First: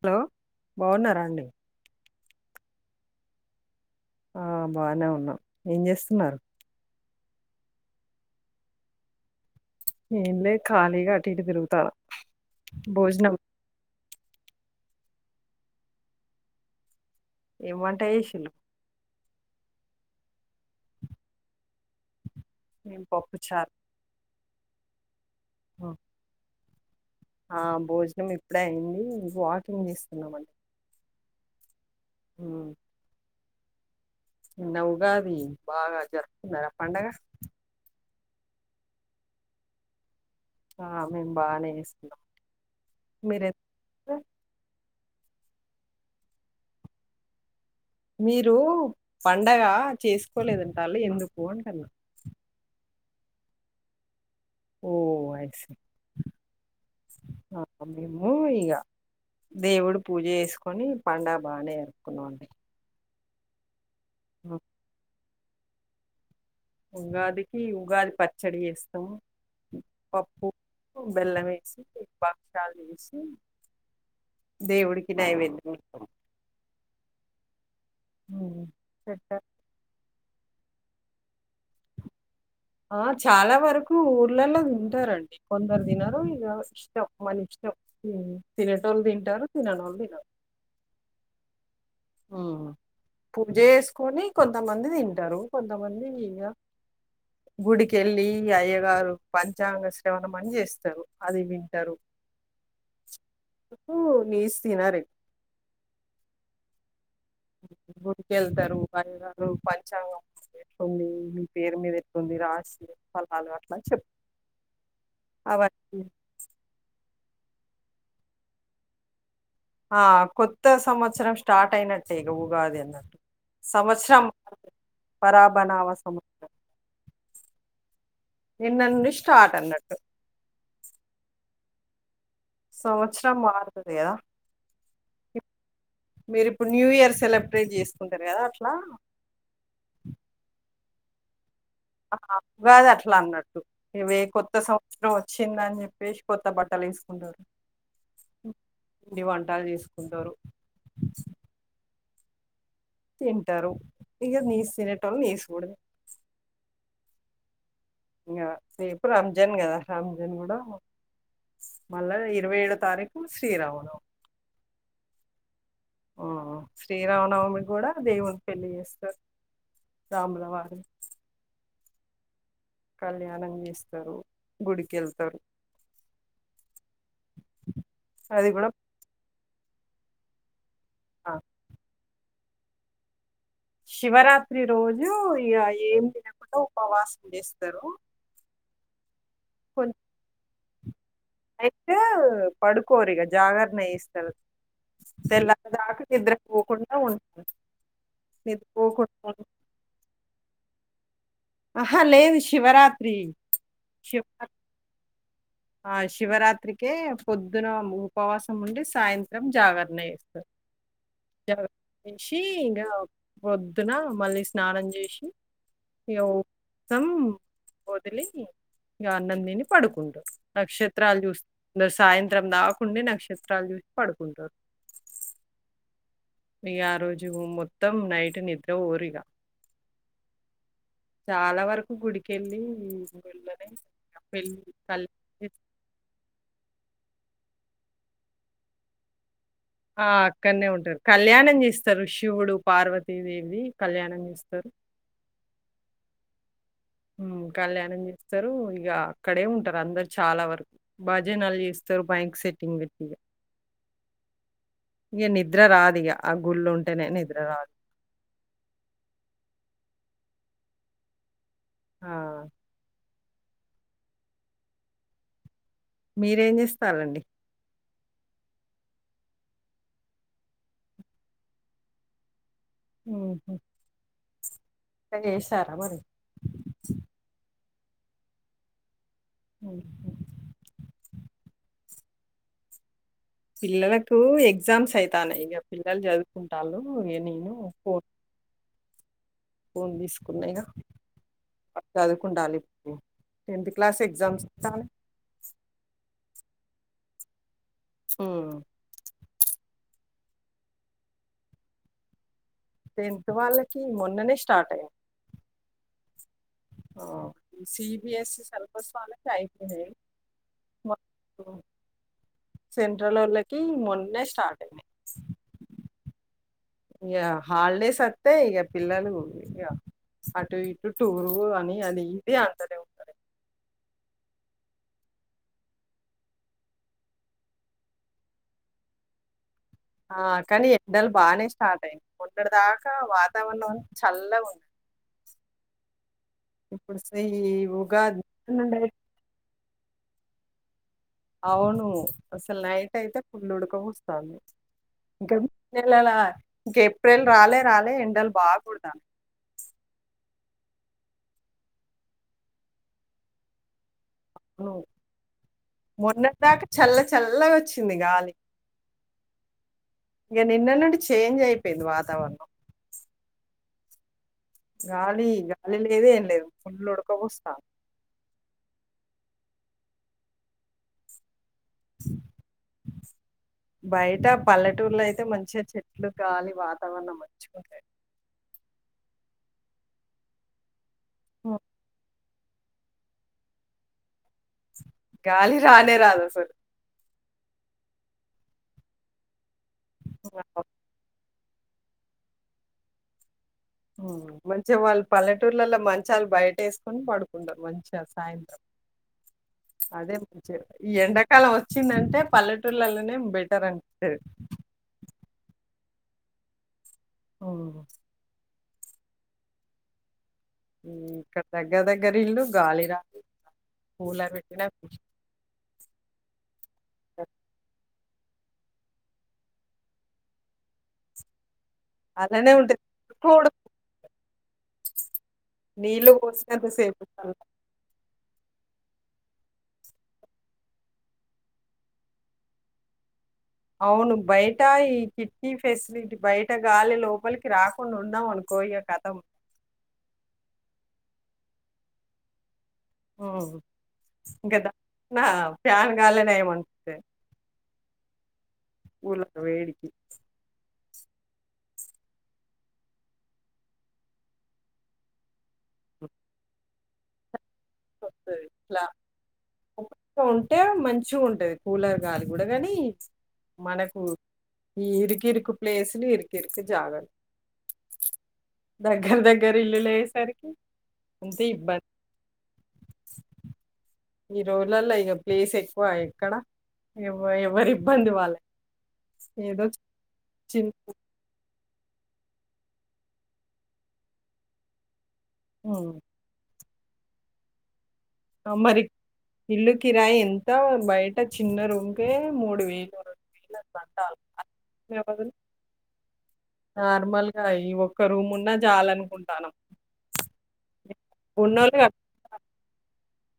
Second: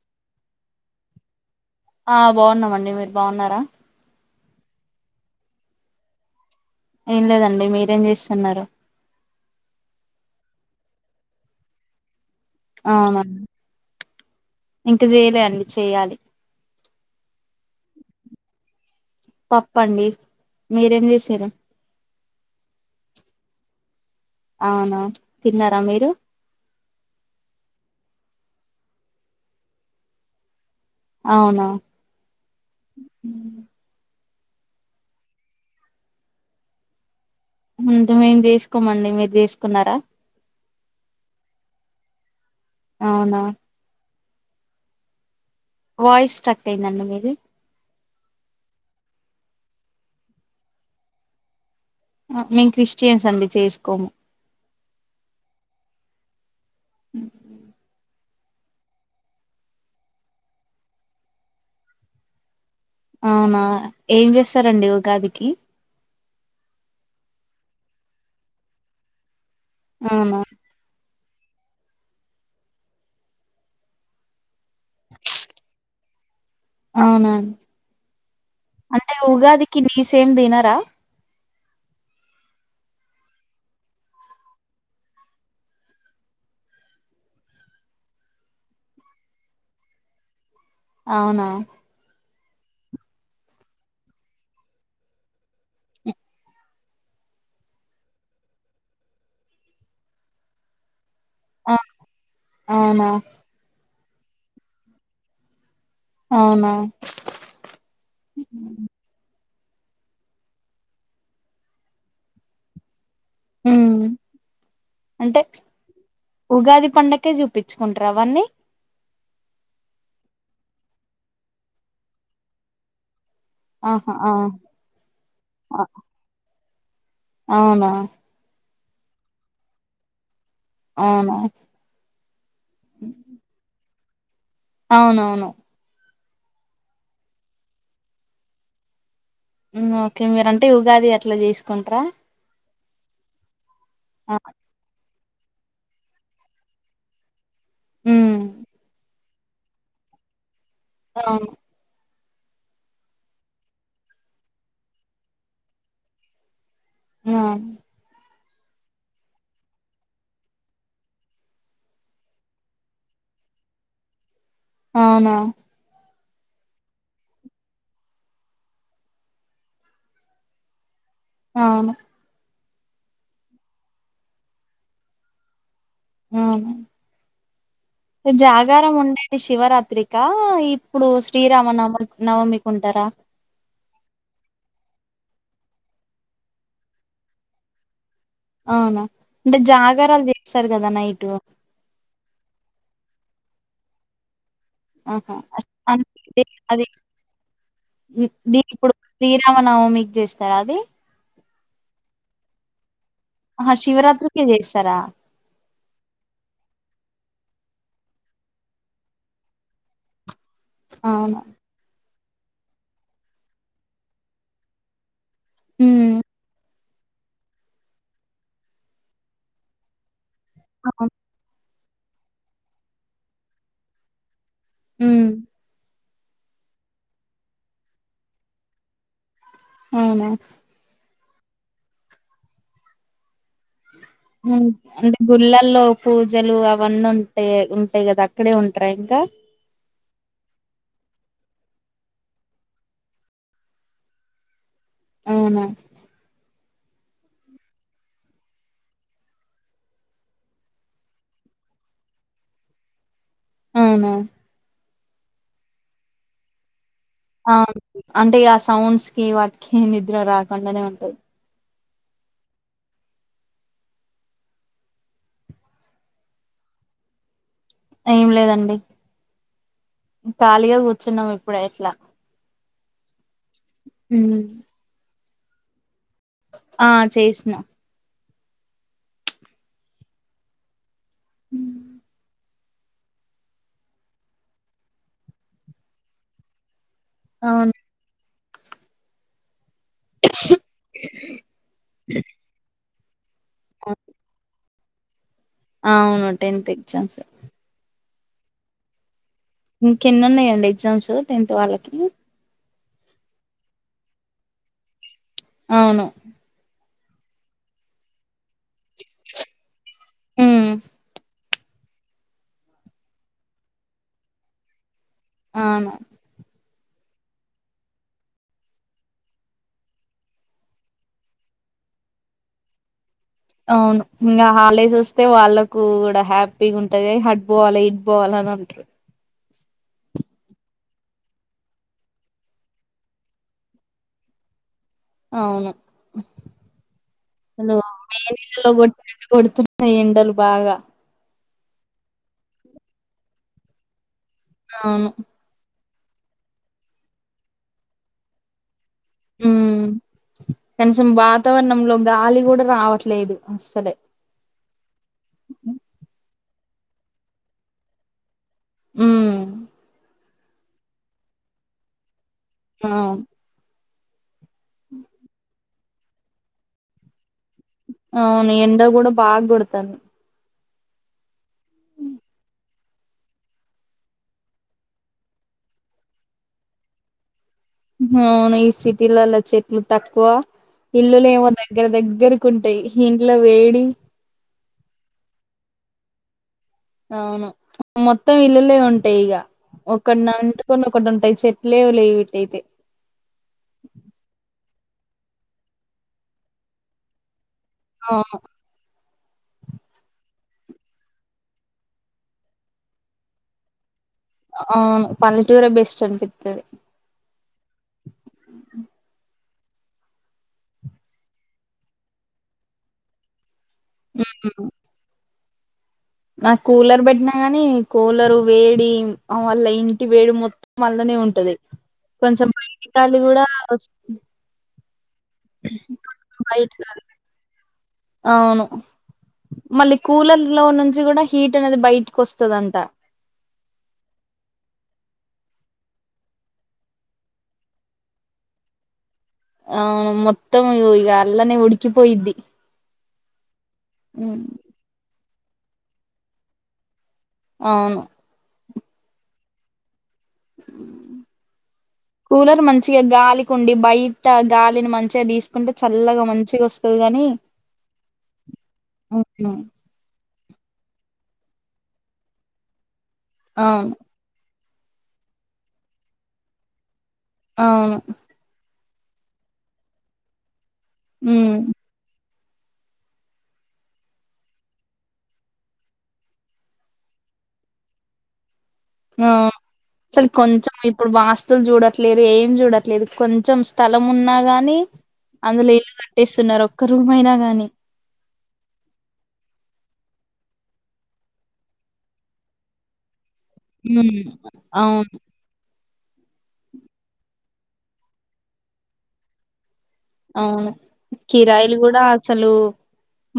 Hello బాగున్నారాండి ఆ బావున్నామండి మీరు బాగున్నారా ఆ బానే ఉన్నాం ఏం చేస్తున్నారు ఏం లేదండి మీరేం చేస్తున్నారు ఎమ్ లేదు ఖళీగా అటు ఇటు తిరుగుతానా అవునా ఇంక చేయలే అండి చేయాలి ఎం వంట చేసిల్లు పప్పు అండి మీరేం చేసిర్రు మేము పప్పుచార్ అవునా తిన్నారా మీరూ ఆ భోజనం ఇప్పుడే అయింది వాకింగ్ చేస్తున్నాం అం అవునా నిన్న ఉగాది బాగా జరుపుకున్నారు పండగ అంటే మేము చేసుకోమండి మీరు చేసుకున్నారా ఆ మేము బానే చేస్తుకున్నాం అవునా మీరె వాయిస్ స్టక్ అయిందండి మీది మీరు పండగ చేసుకోలేదంటళ్ళు ఎందుకు అంటన్నా మేమ్ క్రిస్టియన్స్ అండి చేసుకోము ఓ ఐ సీ అ అ మేము మూ ఇగ దేవుడు పూజ జేసుకొని, పండగ బానే అరుపుకున్నామండి. అవునా ఏం చేస్తారండి ఉగాది కి ఉగాదికి ఉగాది పచ్చడి చేస్తమ్ అవునా పప్పు బెల్లమే సీ బక్షాలు చేసి దేవుడికి నైవేద్యం తం అవునా ఉమ్. అంటే పెట్ట- ఉగాదికి నీసు ఏం దినరా ఆ చాలా వరకు ఊర్లళ్ళ తింటారండి. కొందరు దినరు ఇంగ ఇష్టం, మన ఇష్టం. తినేటోళ్లు తింటారు, తిననోళ్ళు తినరు. అవునా పూజ జేసుకొని కొంతమంది తింటారు, కొంతమంది ఇగ గుడికెళ్ళీ అయ్యగారు పంచాంగ శ్రవణం అని జేస్తరు. ఆ అవునా కూ నీస్ తినరే అవునా గుడికి ఎల్తరూ [unintelligible] పుడూ పంచాంగం ఎట్లుందీ, మీ పేరు మీద ఎట్టుంది రాసి. ఊ అంటే అవన్నీ ఉగాది పండక్కే చూపి తెచ్చుకుంటరా అవన్నీ ఆ కొత్త సంవత్సరం స్టార్ట్ అయినట్టే ఇగ ఊగాది అన్నట్టు ఆహా సంవత్సరం ఆ పరాబనావ సమస్రం అవునా నిన్న నుండి స్టార్ట్ అన్నట్టు అవునా సంవత్సరం మార్తది వేల అవునవును మీరు ఇప్పుడు న్యూ ఇయర్ సెలబ్రేట్ చేసుకుంటారు కదా అట్లా ఉమ్ ఓకే మీరంటే యు గాది అట్లా చేస్ కుంట్రా గాది అట్లా అన్నట్టు ఇవే కొత్త సంవత్సరం వ చిందని చెప్పేసి కొత్త బట్టలు ఏసుకుంటారు ఉమ్ దివాన్ టాలు చేసుకుంటారు అవును తింటరు ఇగా నీసు తినేటోళ్ళు నీసుకూడ ఆ ఇంగా రేపు రంజాన్ కదా రంజాన్ కూడా మళ్ళా ఇరవైఏడో తారీఖు శ్రీరామనవమి. అవునా. ఆ శ్రీరామనవమి కూడా దేవుని పెళ్ళి చేస్తరు రాముల వారి అవును. కళ్యాణం చేస్తరు, గుడికి ఎళ్తరు. అవునా అది కూడా జాగార ముండేటిది శివరా త్రికా ఇ ప్పుడు ఆ, శ్రీరామనవమి నవమికి ఉంటరా. శివరాత్రి రోజు ఇగ ఏం తినకుండా ఉపవాసం చేస్తరు. అవునా. అంటే జాగారలు చేయ స్తరుగా నై అయితే పడుకోరు ఇగా జాగరణ చేస్తరు. ఆహా [inaudible] అది నిద్రపోకుండా ఉంటారు ఇప్పుడు నిద్రపోకుండా ఉం- శ్రీరామ నవమికి చేస్తరా అది. అహా లేదు శివరా అహా శివరాత్రికే చేస్తరా. ఆ శివరాత్రికే పొద్దున ఉపవాసం ఉండి, సాయంత్రం జాగరణ చేస్తరు. అవునా లేచి ఇగా పొద్దున మళ్ళీ స్నానం జేశి ఉమ్ యో వ్రతం వదిలి ఇగా అన్నం తిని పడుకుంటరు. అవును నక్షత్రాలు చూస్ ఇంగా సాయంత్రం దాకుండి నక్షత్రాలు చూశి పడుకుంటరు. హుమ్ ఇగా ఆ రోజు మొత్తం నైట్ నిద్రపోరిగా అవునా చాలా వరకు గుడికెళ్ళి గుడుళ్ళ హ్ అంటే గుళ్ళల్లో పూజలు అవన్నీ ఉం టయి కదా అక్కడే ఉంటరా ఇంకా ఆ అక్కడనే ఉంటారు. కళ్యాణం చేస్తరు శివుడు పార్వతీదేవిది కళ్యాణం చేస్తరు. అవునా. హ్ కళ్యాణం చేస్తరు, ఇగా అక్కడే ఉంటరు అందరు చాలా వరకు బజనలు చేస్తరు మైక్ సెట్టింగ్ పెట్టి ఇగా. అవునా ఇగ నిద్ర రాదు ఇగ ఆ గుళ్ళ ఉం ఆ అంటే ఆ సౌండ్స్ కి వాటి కి నిద్ర రాకండనే ఉంటది ఆ మీరేం చేస్తారండి ఏం లేదండి ఖాళీగా కూర్చున్నాం ఇప్పుడె ఇట్ల ఉమ్ హు ఉమ్ వంట చేశారా మరి ఆ చేసిన ఉ హు ఉమ్ పిల్లలకు ఎగ్జామ్స్ అయితన్నై ఇగ పిల్లలు చదువుకుంటాలు ఇగ నేను అవును పో ఫోన్ తీసుకున్నా ఇగ చదువుకుంటాలి కు టెన్త్ క్లాస్ ఎగ్జామ్స్ కని అవును టెన్త్ ఎగ్జామ్స్ ఉమ్ ఇంకెన్ని ఉన్నాయండి ఎగ్జామ్స్ టెన్త్ వాళ్ళకి టెన్త్ వాళ్ళకి మొన్ననే స్టార్ట్ అయింది అవును ఆ ఈ సిబిఎస్ఈ స్ వాళ్ళకి అయిపోయినాయ్ హ్మ్ మ సెంట్రలోళ్ళకు మొన్నే స్టార్ట్ అయినాయి అవును ఇగ హాలిడేస్ అత్తే ఇగ పిల్లలు ఇక అటు ఇటు టూర్ అని అది ఇది అంటనే ఉంటరు అవును ఇంగ హాలిడేస్ వస్తే వాళ్ళకు కూడా హ్యాపీగా ఉంటది హట్ పోవాలి ఇట్ పోవాల అని అంటరు ఆ కానీ ఎండలు బానే స్టార్ట్ అయినయ్ మొన్నటి దాకా వాతావరణం అంత చల్లగా ఉండే అవును ఇప్పుడు స- ఈ హాలో మే ఉగాది నెల్లో నుండి అయితే- కొట్టినట్టు కొడు నయి ఎండలు బాగా అవును అసలు నైట్ అయితే ఫుల్ ఉడకపో స్తాంది అవును ఇంక పిల్లల ఇంక ఏప్రిల్ రాలే రాలే ఎండలు బాగకొడతన్నాయ్ ఉమ్ కనీసం వాతావరణంలో గాలి కూడా రావట్లేదు అస్సలే అవును మొన్నట్ దాక చల్ల చల్లగా వచ్చింది గాలి ఉమ్ ఇగ నిన్న నుండి చేంజ్ అయిపోయింది వాతావరణం ఆమ్ గాలి గ కరెంట్ లేదు ఏం లేదు ఫుల్లు ఉడక పోస్తోంది అవును ఎండ కూడా బాగ కొడతా బయట పల్లెటూరులో అయితే మంచిగా చెట్లు కాలి వాతావరణం మంచిు అవును ఈ సిటీలోలా చెట్లు తక్కువ ఇల్లులు ఏమో దగ్గర దగ్గర కుంటాయి ఇంట్లో వేడి గాలి రానే రాదు అసలు అవును మొత్తం ఇల్లులే ఉంటాయి ఇగ ఒకడిన వండుకొని ఒకటి ఉంటాయి చె లేవు లే ఇటు ఐతే మంచిగా వాళ్ళు పల్లెటూర్లలో మంచాలు బయట వేసుకొని పడు మంచిగా అవును సాయంత్రం అదే ఈ ఎండాకాలం వచ్చిందంటే పల్లెటూళ్లలోనే బెటర్ అంటారు అవును పల్లెటూరు బెస్ట్ అనిపిస్తుది ఓ ఇక్కడ దగ్గర దగ్గర ఇల్లు గాలి రాల కూలర్ ఉమ్ పెట్టిన నాకు కూలర్ పెట్టినా గాని కూలరు వేడి వల్ల ఇంటి వేడి మొత్తం అల్లనే ఉంటది కొంచెం అలానే ఉంటది బయిటి గాలి కూడా కొంచెం నీళ్లు పోసినంత బయిటి గాలి సేపు అవును మళ్ళీ కూలర్ లో నుంచి కూడా హీట్ అనేది బయటకు వస్తుదంట అవును బయట ఈ కిట్కీ ఫెసిలిటీ బయట గాలి లోపలికి రాకుండా ఉన్నాం అనుకో ఇగ కథం అవును మొత్తం ఇ ఇగ అల్లనే ఉడుకిపోయిద్ది అవును గదా నా ఫ్యాన్ గాలే నయం ఉంటది అవును కూల్లర్ల వేడికి కూలర్ మంచిగా గాలికి ఉండి బయట గాలిని మంచిగా తీసుకుంటే చల్లగా మంచిగా వస్తది గాని వస్తది ఇట్లా అవును ఉంటే మంచిగా ఉంటది కూలర్ గాలి కూడా కానీ అవును మనకు ఈ ఇరికిరికి పప్లేస్ ఇరికిరికి జాగాలు అవును దగ్గర దగ్గర ఇల్లులు అయ్యేసరికి ఉంటే ఉమ్ ఇబ్బంది ఈ రోజులలో ఇక ప్లేస్ ఎక్కువ ఎక్కడ ఎవ ఎవరి ఇబ్బంది వాళ్ళకే ఆవును అసలు కొంచెం ఇప్పుడు వాస్త స్తులు చూడట్లేదు ఏం చూడట్లేదు కొంచెం స్థలం ఉన్నా గాని అందులో ఇళ్లు ఉమ్. కట్టేస్తున్నారు ఒక్క రూం అయినా గాని మరి ఇల్లు కిరాయి ఎంత బయట చిన్న చిన్న రూమ్ కి మూడు వేలు వేలు అట్లా ఉ అవును నార్మల్గా ఈ ఒక్క రూమ్ ఉన్నా చాలనుకుంటాను అవును కిరాయిలు కూడా కట్టుకుంటారు అసలు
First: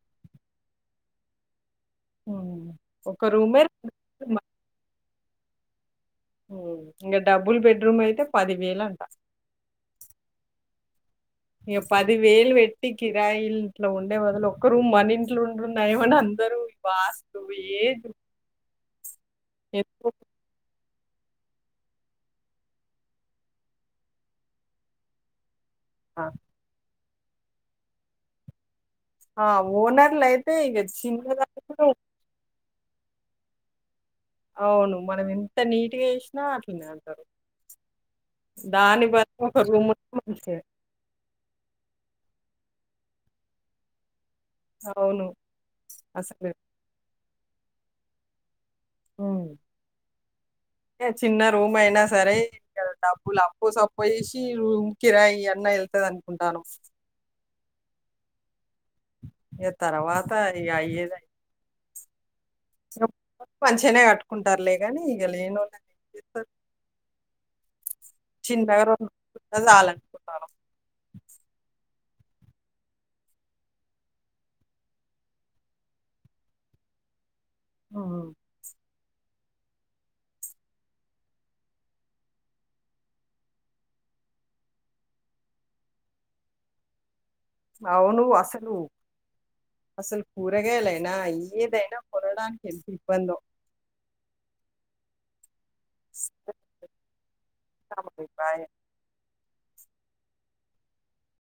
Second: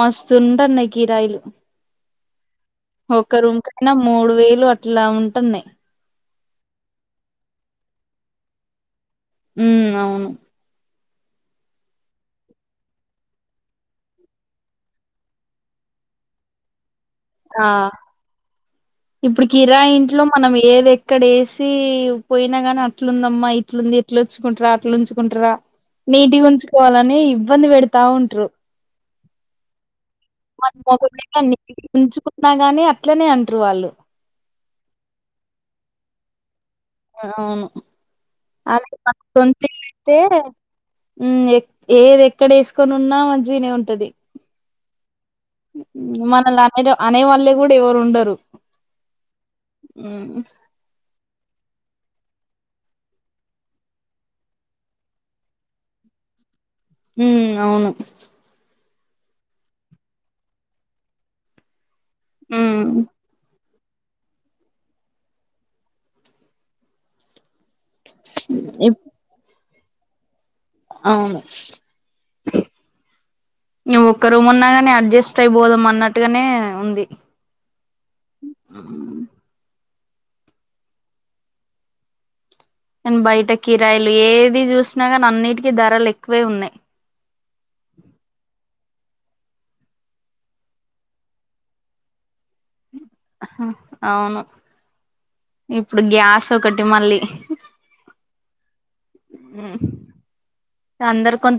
మస్తుంటున్నాయి కిరాయిలు హ్మ్. ఒక ఒక్క రూమే రూంకైనా మూడు వేలు అట్లా ఉంటాయి ఉంటున్నాయి ఉ ఇగ డబుల్ బెడ్రూమ్ అయితే పది వేలు అంట ఉ అవును ఇక పది వేలు పెట్టి కిరాయిల్ ఇంట్లో ఉండే బదులు ఒక్క రూమ్ మన ఇంట్లో ఉంటుడు నయం అని అందరూ వాస్తు ఆ! ఏమి ఇప్పుడు కిరాయియింట్లో మనం ఏదైనా ఇక్కడ వేసి పోయినా గాని అట్లుందమ్మా ఇట్లుంది ఇట్లుచ్చుకుంటార అట్లు ఆ! నీట్ గా ఉంచుకోవాలి కానీ ఇబ్బంది పెడతా ఉంటరు ఆ ఓనర్ల అయితే ఇక చిన్న విషయాలకు ఉంచుకున్నాకే కాని అట్లనే అంటారు వాళ్ళు అవును మనం ఎంత నీట్గా వేసినా అ అవును అలా దాని మనకు బదులు ఒక రూమ్ ఉంటే సొంతిల్లుంటే మంచిది ఊ ఏదైనా ఇక్కడ వేసుకని ఉన్నా మంచిగానే ఉంటది అవును అసలు మనల్ని అనేవాళ్లే కూడా ఎవరు ఉండరు ఉమ్. ఉ ఏ చిన్న రూమ్ అయినా సరే ఇ డబ్బులు అప్పు సప్పు వేసి రూమ్ కిరాయి అన్న వెళ్తుంది అనుకుంటాను ఉ అవును ఈగ తర్వాత అయి అయ్యేదే ఉ మంచిగానే కట్టుకుంటారులే కానీ ఇగ లే నోళ్ళు ఏం చేస్తారు చిన్నగా ఇప్ అంతా చాలనుకుంటున్నారు అవును నువ్వు ఒక్క రూమ్ అన్నా కాని అడ్జస్ట్ అయిపోదాం అన్నట్టుగానే ఉంది ఆ హ్మ్. నను బయట కిరాయిలు ఏది చూసినా కానీ అన్నిటికీ ధరలు ఎక్కువే ఉన్నాయి అవును అసలు అసలు కూరగాయలైనా ఏదైనా కొనడానికి ఎంత ఇబ్బందో అవును ఇప్పుడు గ్యాస్ ఒకటి మళ్ళి బాయ్ హ్మ్ అందరు కొంత